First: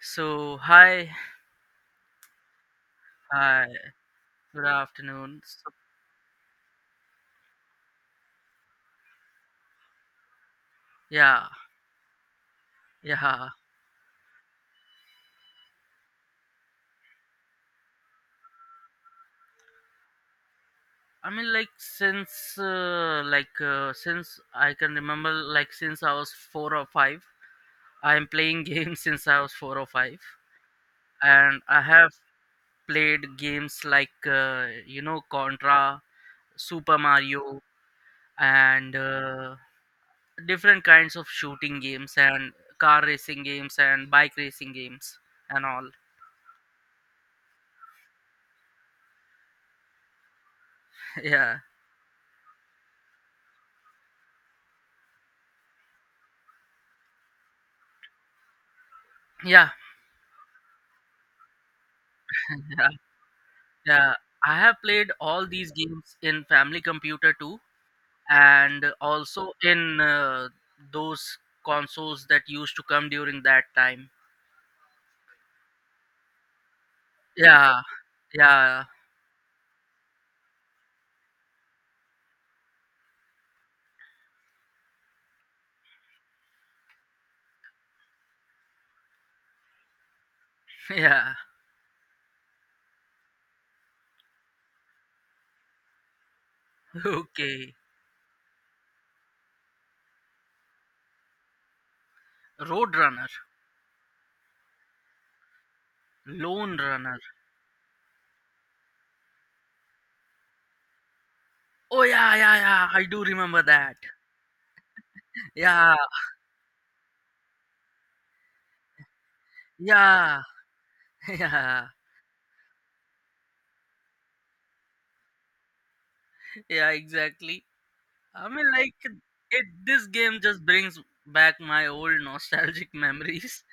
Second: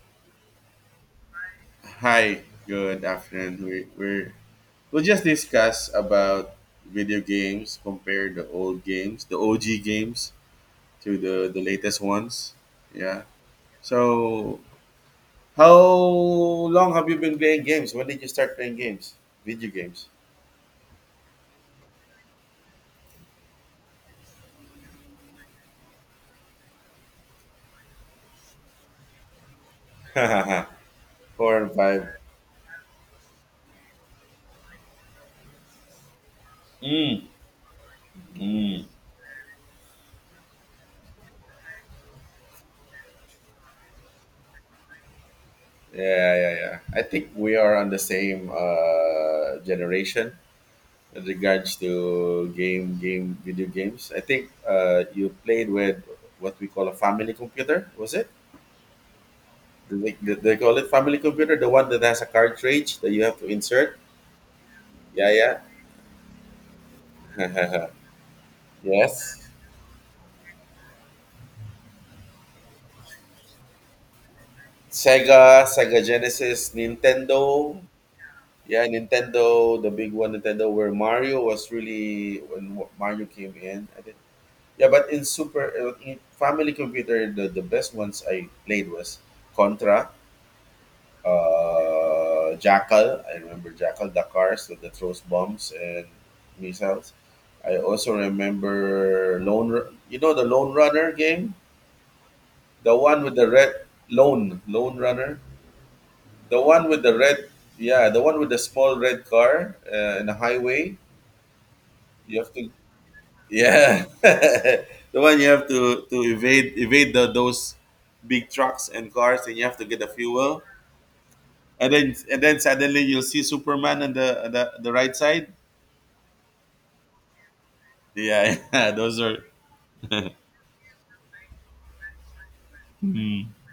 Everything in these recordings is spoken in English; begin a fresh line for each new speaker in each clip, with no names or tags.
So hi,
Hi, good afternoon.
hi,
We we're,
good
we'll just
afternoon. So,
discuss about video games, compare the old games, the OG games to the
yeah,
the latest ones. Yeah.
yeah.
So, how long have you been playing games? When did you start playing games? Video games.
I mean, like since, since I can remember, like since I was four or five, I am playing games since I was four or five,
Four
and
and
I
five.
have played games like Contra, Super
Mm,
Mario,
mm.
and different kinds of shooting games and car racing games and bike racing games and all.
Yeah, yeah, yeah. I think we are on the same generation. In
Yeah,
regards to game video games, I think you played with what we call a family computer, was it?
yeah.
Do they call it family computer, the one that has a cartridge that you have to insert?
Yeah, I have played
Yeah,
all
yeah.
these games in family computer too, and
Yes.
also in those consoles that used to come during that time.
Sega Genesis, Nintendo.
Yeah, yeah.
Yeah, Nintendo, the big one, Nintendo, where Mario was really, when Mario came in, I think. Yeah, but in family computer, the best ones I played was Contra.
Yeah.
Jackal. I remember Jackal, the cars with the throws bombs and missiles.
Okay,
I also remember you know the Lone Runner game, the one
Roadrunner,
with the red, Lone Runner, the
Lone
one with the
Runner.
red, yeah, the one with the small red car in the highway.
Oh yeah,
You have
yeah,
to,
yeah. I do remember that.
yeah, the one you have
Yeah,
to evade those big trucks and cars, and you have to get the
yeah.
fuel.
Yeah,
And then suddenly you'll see Superman on the right side.
yeah. Exactly. I
Yeah,
mean,
yeah,
like
those are.
it, this game just brings back my old nostalgic
Mm.
memories,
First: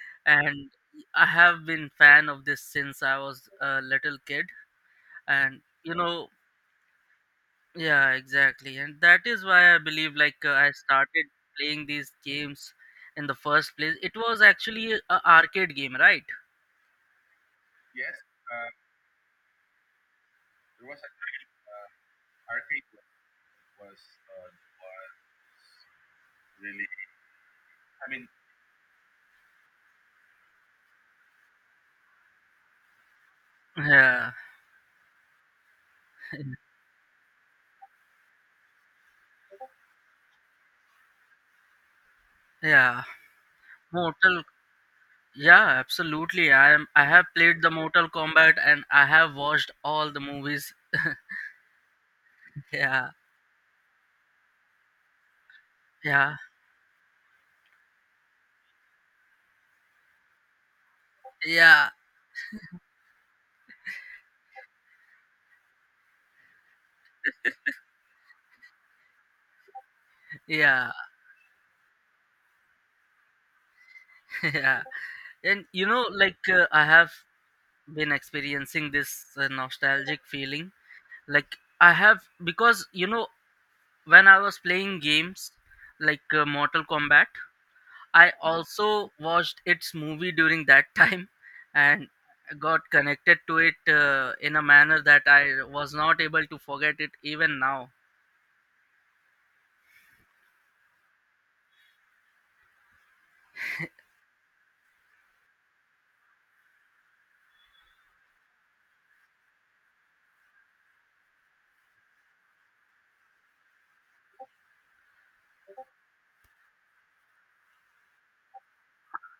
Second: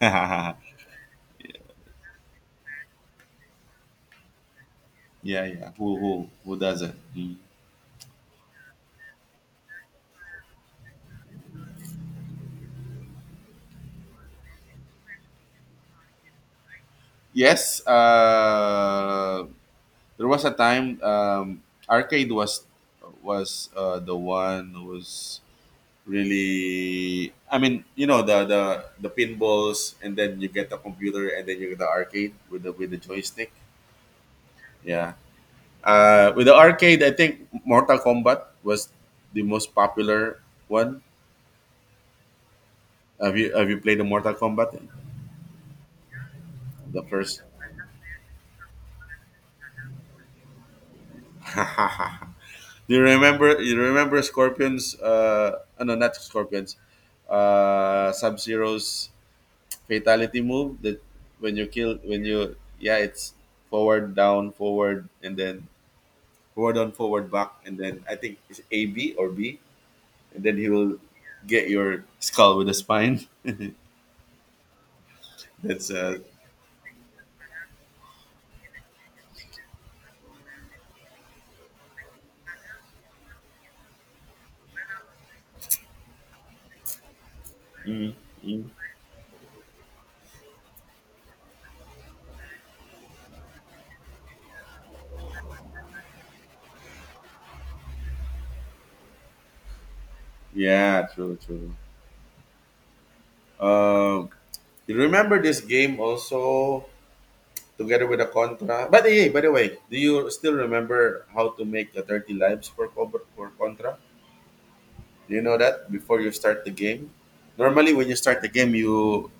Yeah,
and I have been fan of this since I was a little kid. And
yeah. Who who who doesn't? Mm.
yeah, exactly. And that is why I believe, like, I started playing these games in the first place. It was actually a arcade game, right?
Yes. There was a time, arcade was the one who was really. I mean, you know the pinballs, and then you get the computer, and then you get the arcade with the joystick.
Yeah.
Yeah. With the arcade, I think Mortal Kombat was the most popular one.
Yeah.
Have you played the Mortal
Mortal.
Kombat?
Yeah, absolutely. I am.
The
I have
first.
played the Mortal Kombat, and I have watched all the movies.
Do you
Yeah.
remember? You remember Scorpions? No, not
Yeah,
Scorpions. Sub Zero's fatality move, that when you
yeah,
kill, when you, yeah, it's forward down forward, and then forward on forward back, and then I think it's A B or B, and then he
yeah.
will get your skull with the spine.
Yeah. And
That's
like I have been experiencing this nostalgic feeling. Like I have, because you know when I was playing games like Mortal Kombat,
Mm,
I
mm.
also watched its movie during that time, and got connected to it in a manner that I was not able to forget it even now.
Yeah, true, true. Um, you remember this game also together with the Contra? By the way, do you still remember how to make the 30 lives for Cobra, for Contra? Do you know that before you start the game? Normally, when you start the game, you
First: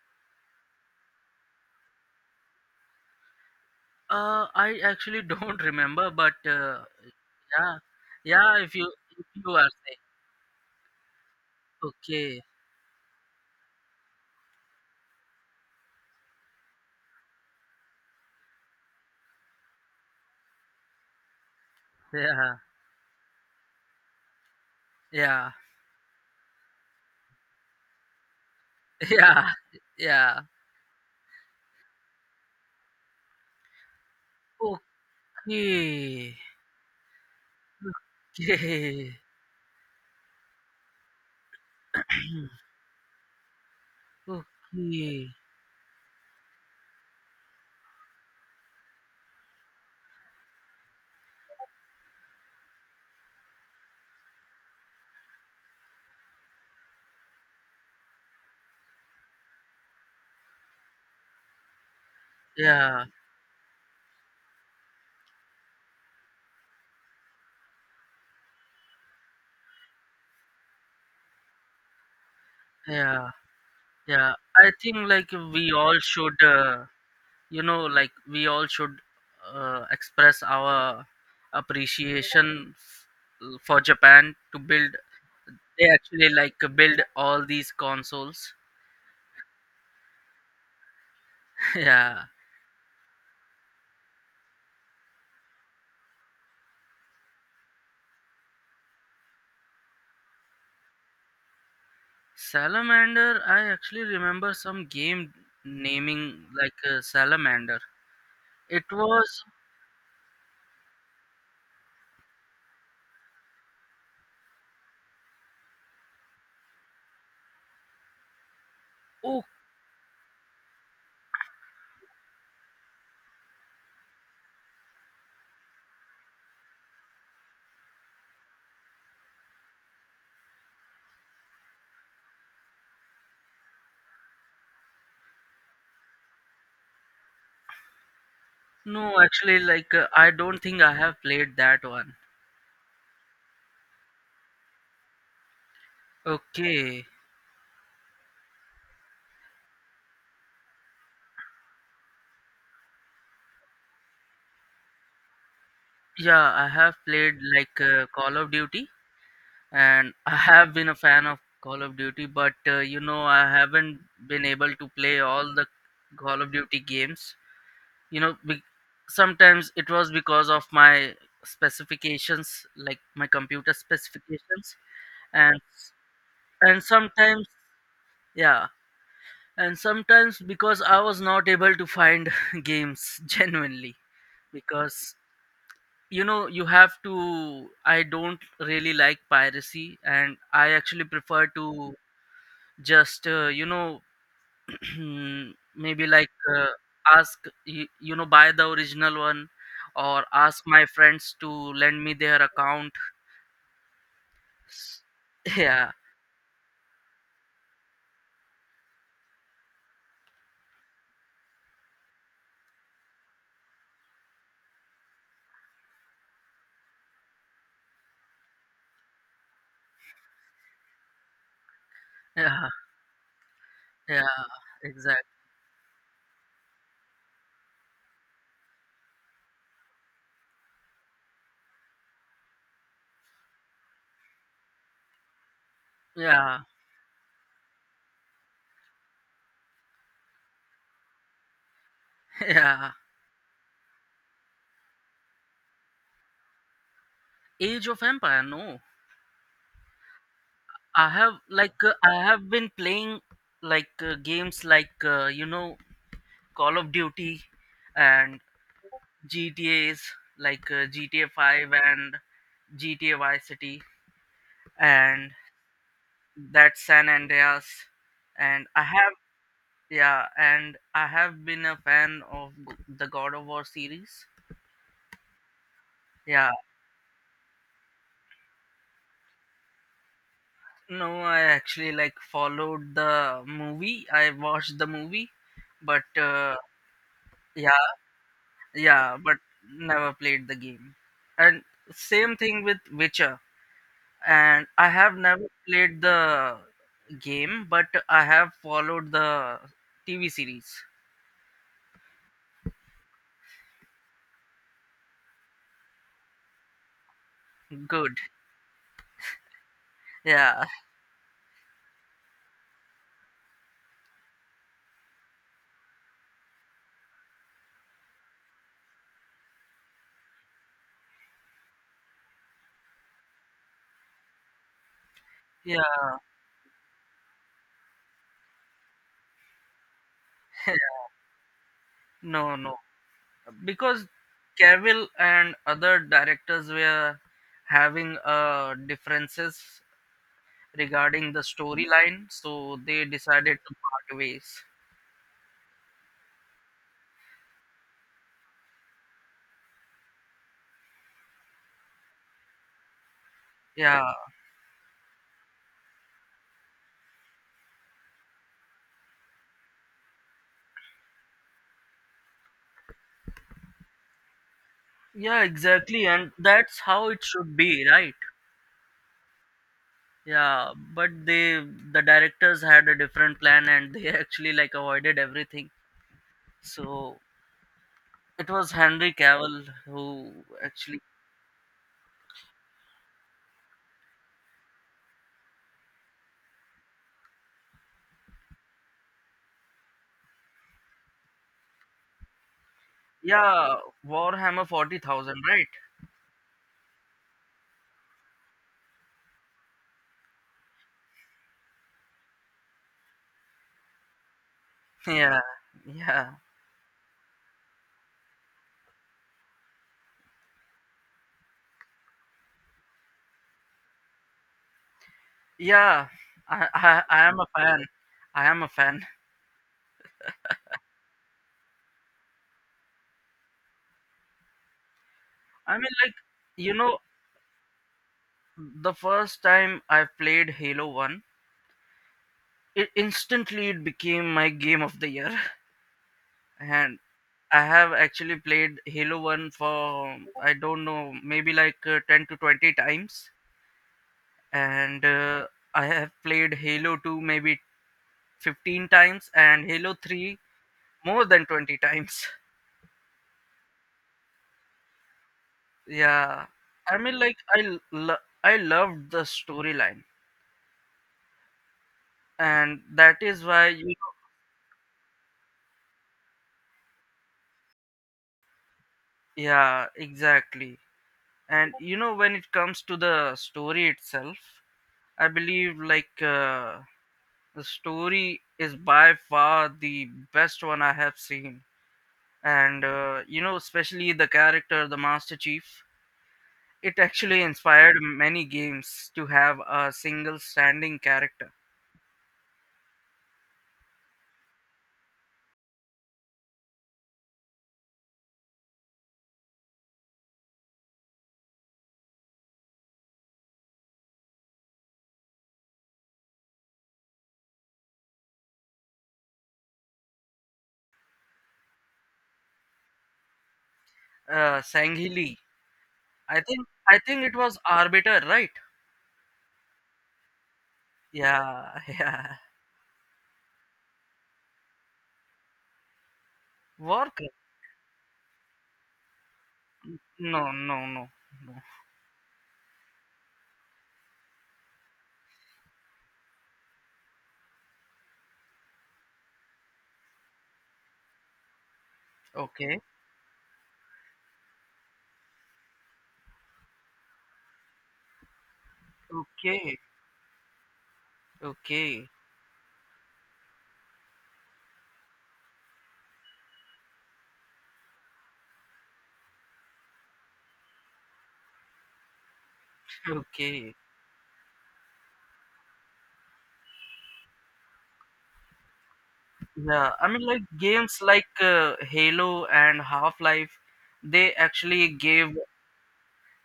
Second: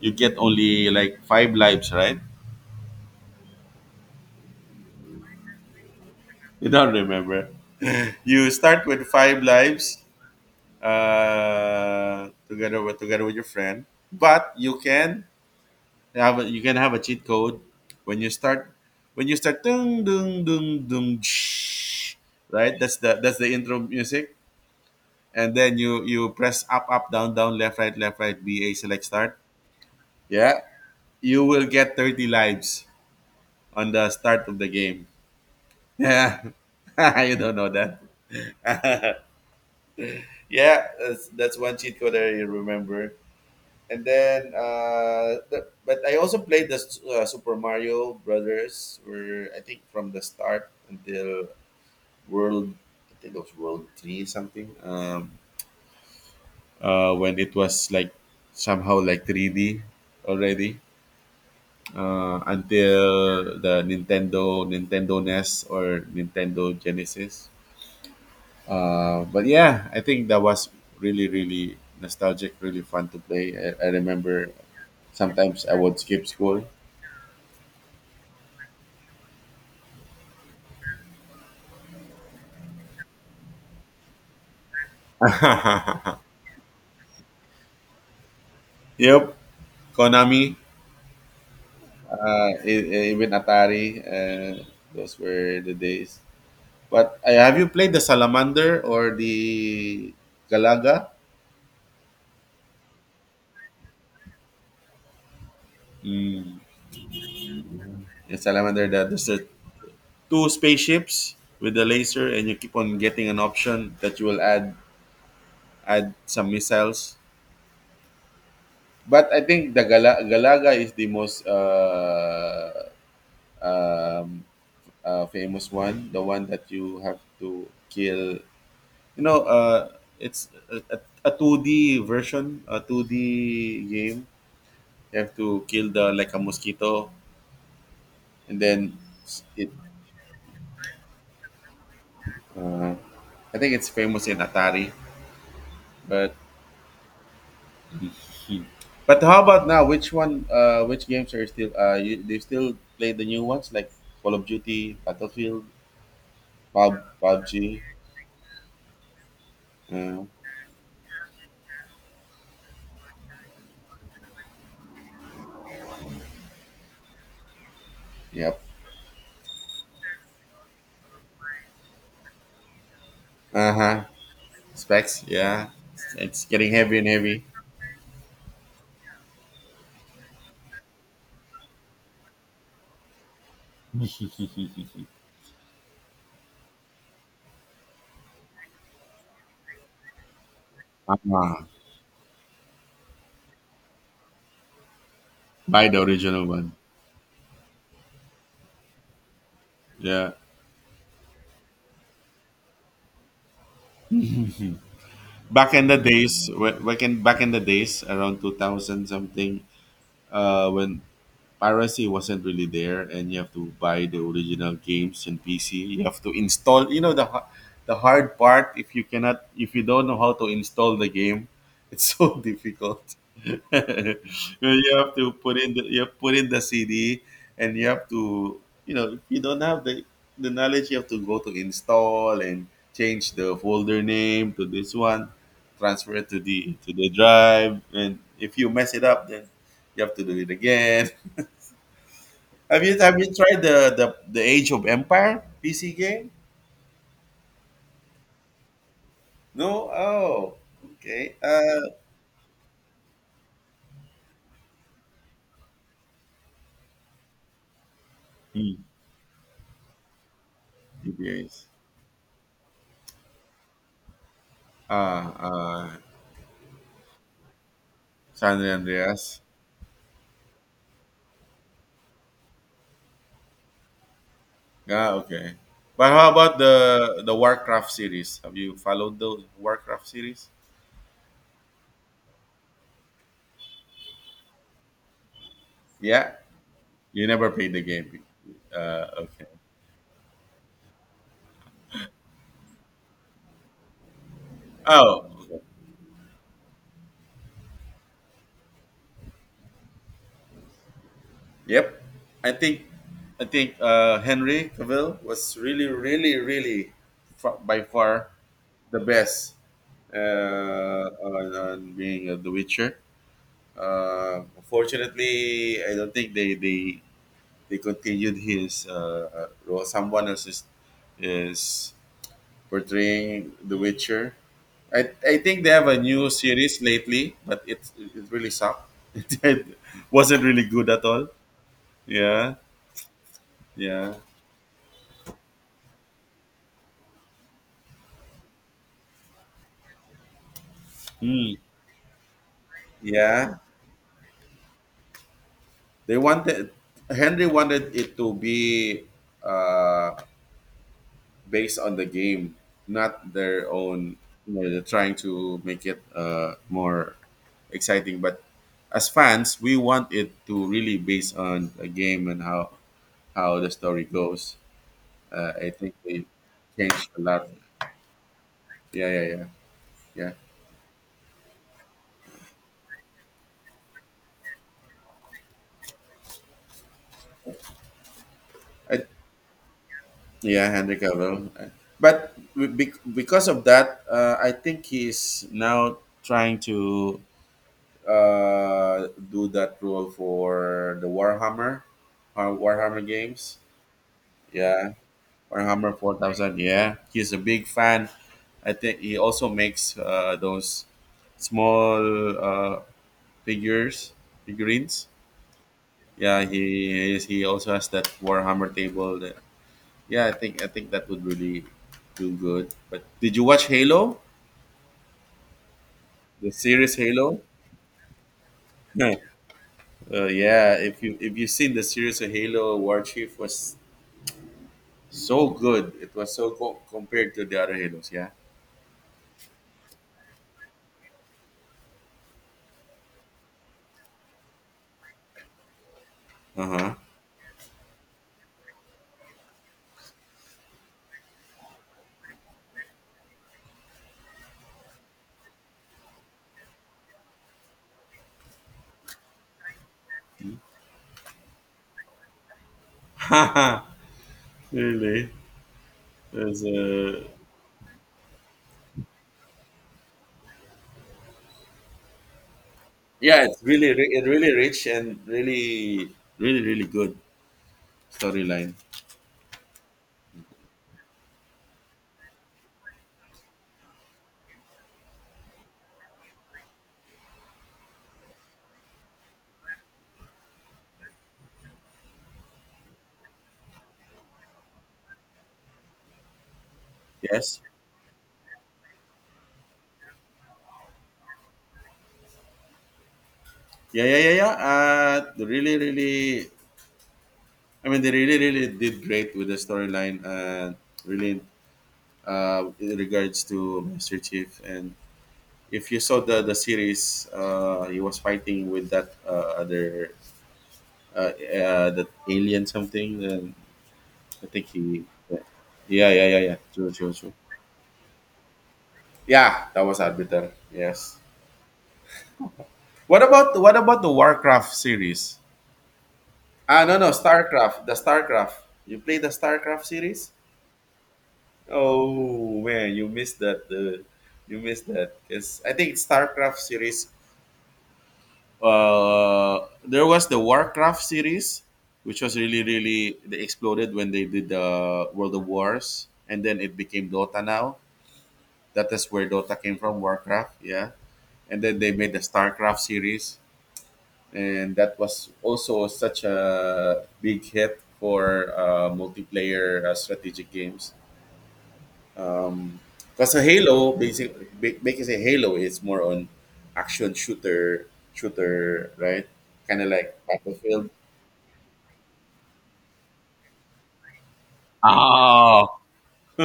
you get only like five lives, right?
I actually don't remember, but
You don't remember.
yeah,
You
yeah. If
start
you
with
if
five
you are saying.
lives,
Okay.
together with your friend, but you can have a cheat code. When you start when you start dung dung dung dung shh,
Yeah.
right, that's the intro music.
Yeah.
And then you press up up down down left right ba select start.
Yeah. Yeah.
Yeah, you will get 30 lives on the start of the game.
Okay.
Yeah. You don't know that.
Okay.
Yeah, that's one cheat code I remember. And then
Okay.
but I also played the Super Mario Brothers, where I think from the start until World, I think it was World Three something. When it was like somehow like 3D already,
Yeah.
until the Nintendo NES or Nintendo Genesis. But yeah, I think that was really really nostalgic, really fun to
Yeah.
play. I
Yeah.
remember
I think like
sometimes
we
I
all
would skip
should,
school.
you know, like we all should express our appreciation for Japan to build. They actually like build all these consoles.
Yep, Konami,
Yeah.
even Atari, those were the days. But have you played the Salamander or the Galaga?
Salamander, I actually remember some game naming like Salamander.
The
It
Salamander, there's
was
the two spaceships with the laser, and you keep on getting an option that you will add some missiles. But I
Oh,
think the Galaga is the most um, famous one, the one that you have to kill. You know, it's a 2D version, a 2D game. You have to kill the like a mosquito, and then
no, actually
it.
like I don't think I have played that one.
Uh, I think it's famous in Atari, but
Okay,
Hmm. But how about now? Which one? Which games are still? They still play the new ones like Call of Duty, Battlefield,
yeah, I have played like
PUBG.
Call of Duty, and
Uh,
I have been a fan of Call of Duty, but you know I haven't been able to play all the Call of Duty games. You know,
yep.
be- Sometimes it was because of my specifications, like my
Uh
computer
huh.
specifications,
Specs.
and
Yeah. It's getting heavy and heavy.
sometimes, yeah, and sometimes because I was not able to find games genuinely, because you know you have to, I don't really like piracy, and I actually prefer
Uh-huh.
to just you know,
Buy the
maybe like
original
uh,
one.
ask you, you know, buy the original one or
Yeah.
ask my friends to lend me their account. S-
back in
yeah,
the days wh- back in back in the days around 2000 something, when piracy wasn't really there, and you have to buy the original games. And PC, you have to install, you know, the hard part, if you don't know how to install the game, it's so
yeah,
difficult.
yeah,
you have
exactly,
to put in the you have put in the CD, and you have to, you know, if you don't have the knowledge, you have to go to install and change the folder name to this one, transfer it to
yeah.
the to the drive, and if you mess it up, then you have to do it again. have
Yeah.
you have you tried the Age of Empire PC game?
Age of Empire, no.
No. Oh, okay.
I have been playing like games like Call of Duty and
Mm,
GTA's like GTA
GPS.
5 and GTA Vice City
Ah,
and that San Andreas,
San
and I have,
Andreas.
yeah, and I have been a fan of the God of War series.
Ah, okay. But how
Yeah,
about the Warcraft series? Have you followed the Warcraft series?
no, I actually like followed the movie. I watched the movie, but
Yeah. You never played the
yeah.
game.
Yeah, but
Okay.
never played the game. And same thing with Witcher. And I have
Oh,
never played the game, but I have followed the TV series.
yep. I think I think Henry Cavill was really, really, really by
Good.
far the best
Yeah.
on being The Witcher. Unfortunately, I don't think they continued his role. Someone else is portraying The Witcher. I think they
Yeah.
have a new series lately, but it really sucked. It wasn't really good at all.
No,
Yeah,
no. Because
yeah.
Cavill and other directors were having differences regarding the
Hmm.
storyline, so they
Yeah,
decided to part ways.
they wanted Henry wanted it to be uh, based on the game, not their
Yeah.
own. You know, they're trying to make it more exciting. But as fans, we want it to really based on the game, and how the story goes.
Yeah,
I think
exactly.
they
And that's
changed
how
a
it
lot.
should be, right?
Yeah, yeah, yeah, yeah.
Yeah, but they, the directors had a different plan and they actually like avoided everything. So it was
I,
Henry Cavill who
yeah, Henry
actually.
Cavill. But because of that, I think he's now trying to do that rule for the Warhammer, Warhammer games.
Yeah, Warhammer
Yeah,
40,000, right?
Warhammer 4,000. Yeah, he's a big fan. I think he also makes those small figures, figurines.
Yeah. Yeah.
Yeah, he also has that Warhammer table. Yeah, I think that would really do good. But did you watch Halo?
Yeah.
The
I,
series
I I am
Halo?
a fan. I am a fan.
uh, yeah, if you if you've seen the series of Halo, War Chief was so
I mean
good.
like
It was so
you know
compared to the other Halos, yeah.
the first time I played Halo 1, it instantly, it became my game of the year.
Uh
And I have actually played Halo 1 for, I don't know, maybe like 10 to 20 times. And I have played Halo 2 maybe 15 times and Halo 3 more than 20 times.
huh. really,
Yeah.
there's
I mean,
a,
like, I loved the storyline. And that is
Yeah. It's
why, you
really
know,
it really rich, and really really really good storyline.
yeah, exactly. And, when it comes to the story itself, I believe, like, the story is by far the best one I have seen. And, especially the character, the Master Chief, it actually
Yes.
inspired many games to have a single standing character.
Yeah, yeah, yeah, yeah. They really, really. I mean, they really, really did great with the storyline. Really, in regards to Master Chief, and if you saw the series, he was fighting with that other, that alien something. I think he.
Sanghi Lee.
Yeah, yeah, yeah,
I
yeah.
think,
True,
I
true,
think
true.
it was Arbiter, right?
Yeah, that was Arbiter. Yes.
Yeah. Yeah.
What about the Warcraft series? Ah, no, no,
Worker?
Starcraft. The Starcraft. You play the Starcraft series?
No, no, no, no.
Oh man, you missed that. You missed that. Yes, I think Starcraft series. There was the Warcraft series, which was really,
Okay,
really they exploded when they did the World of Wars, and then it became Dota now. That is where Dota came
okay,
from, Warcraft, yeah. And then they
okay,
made the StarCraft series, and that was also such a big hit for multiplayer strategic games. Because a
okay.
Halo, basically, making a Halo is more on action shooter, right? Kind of
Yeah, I
like
mean, like
Battlefield.
games like Halo and Half Life, they actually gave
Oh,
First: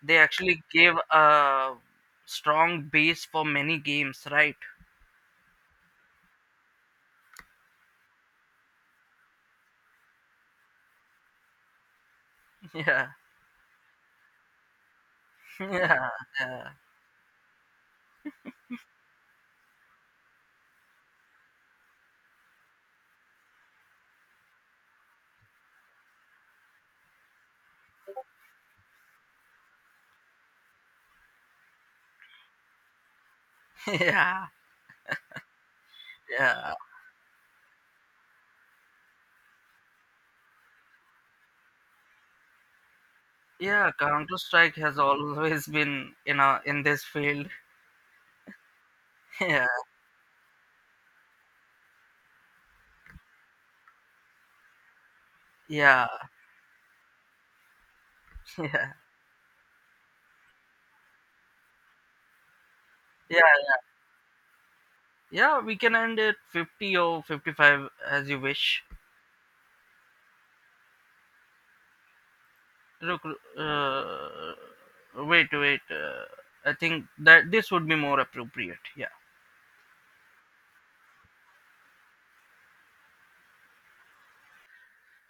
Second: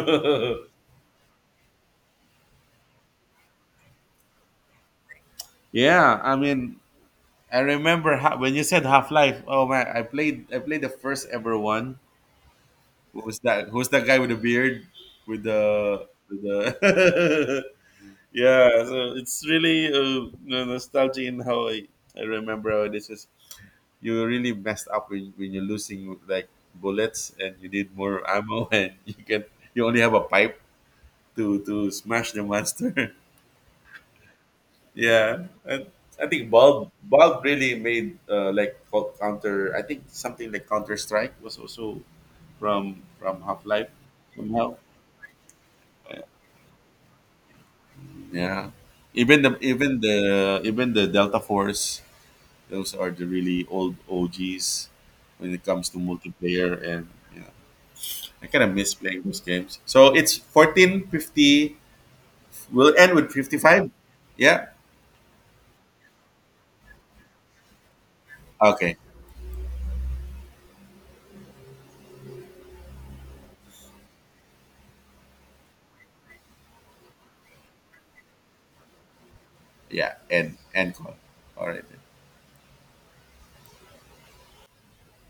they actually gave a strong base for many games, right?
yeah. I mean, I remember when you said Half Life. Oh man, I played the first ever one. What was that? Who's that guy with the beard? With
Yeah,
the
yeah,
with
yeah.
the yeah. So it's really nostalgia in how I remember how this is. You really messed up when you're losing like bullets and you need more ammo, and you only have a pipe to smash the monster.
Yeah,
Yeah. And I think
yeah.
Valve really made like called counter. I think something like Counter Strike was also from Half Life
Yeah, Counter Strike
somehow.
has always been in this field.
Yeah, even the
Yeah,
even the even the Delta Force. Those are the really old OGs when it comes to
yeah.
multiplayer, and you know, I kind of
Yeah,
miss playing those games. So it's 14:50. We'll end with
yeah,
55. Yeah.
yeah. We can end at 50 or 55 as you wish.
Okay.
Look, uh, wait, wait. I think that this would be more appropriate. Yeah.
Yeah. End call. All right.